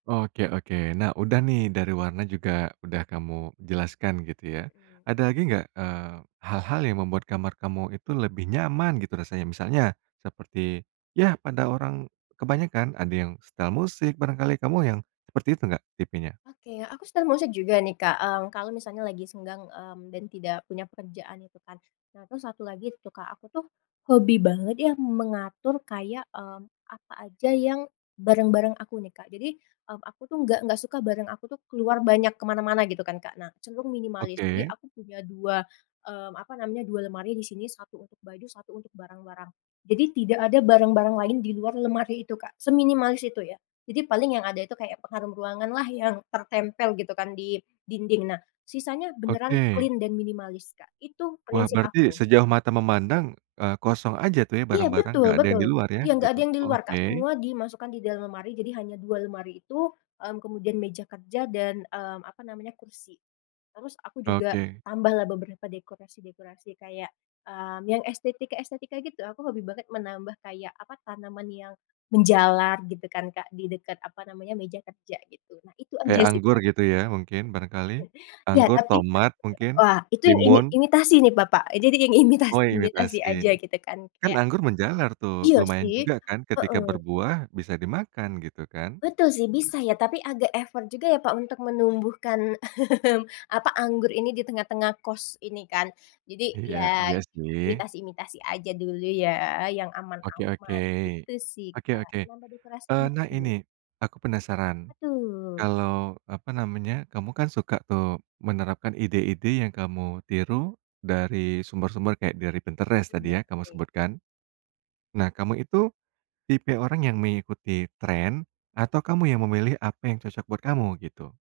Oke oke, nah, udah nih dari warna juga udah kamu jelaskan gitu ya Iya. ada lagi nggak? Eee, hal-hal yang membuat kamar kamu itu lebih nyaman gitu rasanya misalnya seperti ya pada orang, kebanyakan ada yang setel musik barangkali kamu yang seperti itu nggak tipenya? Oke, aku sedang mau share juga nih Kak, mmm, kalau misalnya lagi senggang, mmm, dan tidak punya pekerjaan itu kan. Nah terus 1 lagi tuh Kak aku tuh, hobi banget ya mengatur kayak, mmm, apa aja yang barang-barang aku nih Kak. Jadi, mmm, aku tuh nggak nggak suka barang aku tuh keluar banyak ke mana-mana gitu kan Kak. Nah, cenderung minimalis jadi Oke. aku punya 2, mmm, apa namanya 2 lemari di sini, 1 untuk baju 1 untuk barang-barang, jadi tidak ada barang-barang lain di luar lemari itu Kak seminimalis itu ya. Jadi paling yang ada itu kayak pengharum ruanganlah yang tertempel gitu kan di dinding. Nah sisanya beneran Oke. clean dan minimalis Kak itu Wah, prinsip berarti aku. sejauh mata memandang, eee, kosong aja tuh ya? Iya, Barang-barang betul nggak ada yang betul, di luar ya? iya, nggak Gitu, ada yang di luar Kak oke. semua dimasukkan di dalam lemari jadi hanya 2 lemari itu, mmm, kemudian meja kerja dan, mmm, apa namanya? Kursi, terus aku juga Oke. tambahlah beberapa dekorasi-dekorasi kayak, mmm, yang estetika-estetika gitu aku hobi banget menambah kayak apa tanaman yang, menjalar gitu kan Kak di dekat apa namanya meja kerja gitu nah itu aja Kayak sih anggur Kak. gitu ya? Mungkin barangkali, Ya anggur, tapi, tomat mungkin, wah, itu yang imi timun. imitasi nih Bapak jadi yang imitasi Oh, imitasi imitasi, aja gitu kan kan kayak anggur menjalar tuh Iya lumayan sih, juga kan? Ketika heeh. berbuah bisa dimakan gitu kan? Betul sih bisa ya. Tapi agak effort juga ya Pak untuk menumbuhkan, mmm, apa? Anggur ini di tengah-tengah kos ini kan. Jadi Iya ya, iya sih. imitasi-imitasi aja dulu ya yang Oke oke, aman-aman gitu sih oke Kak oke, nambah dekorasi eee, nah lucu. ini, aku penasaran, Betul. kalau apa namanya kamu kan suka tuh menerapkan ide-ide yang kamu tiru dari sumber-sumber kayak dari Pinterest Mmm, tadi ya kamu oke. sebutkan. Nah kamu itu, tipe orang yang mengikuti tren atau kamu yang memilih apa yang cocok buat kamu gitu?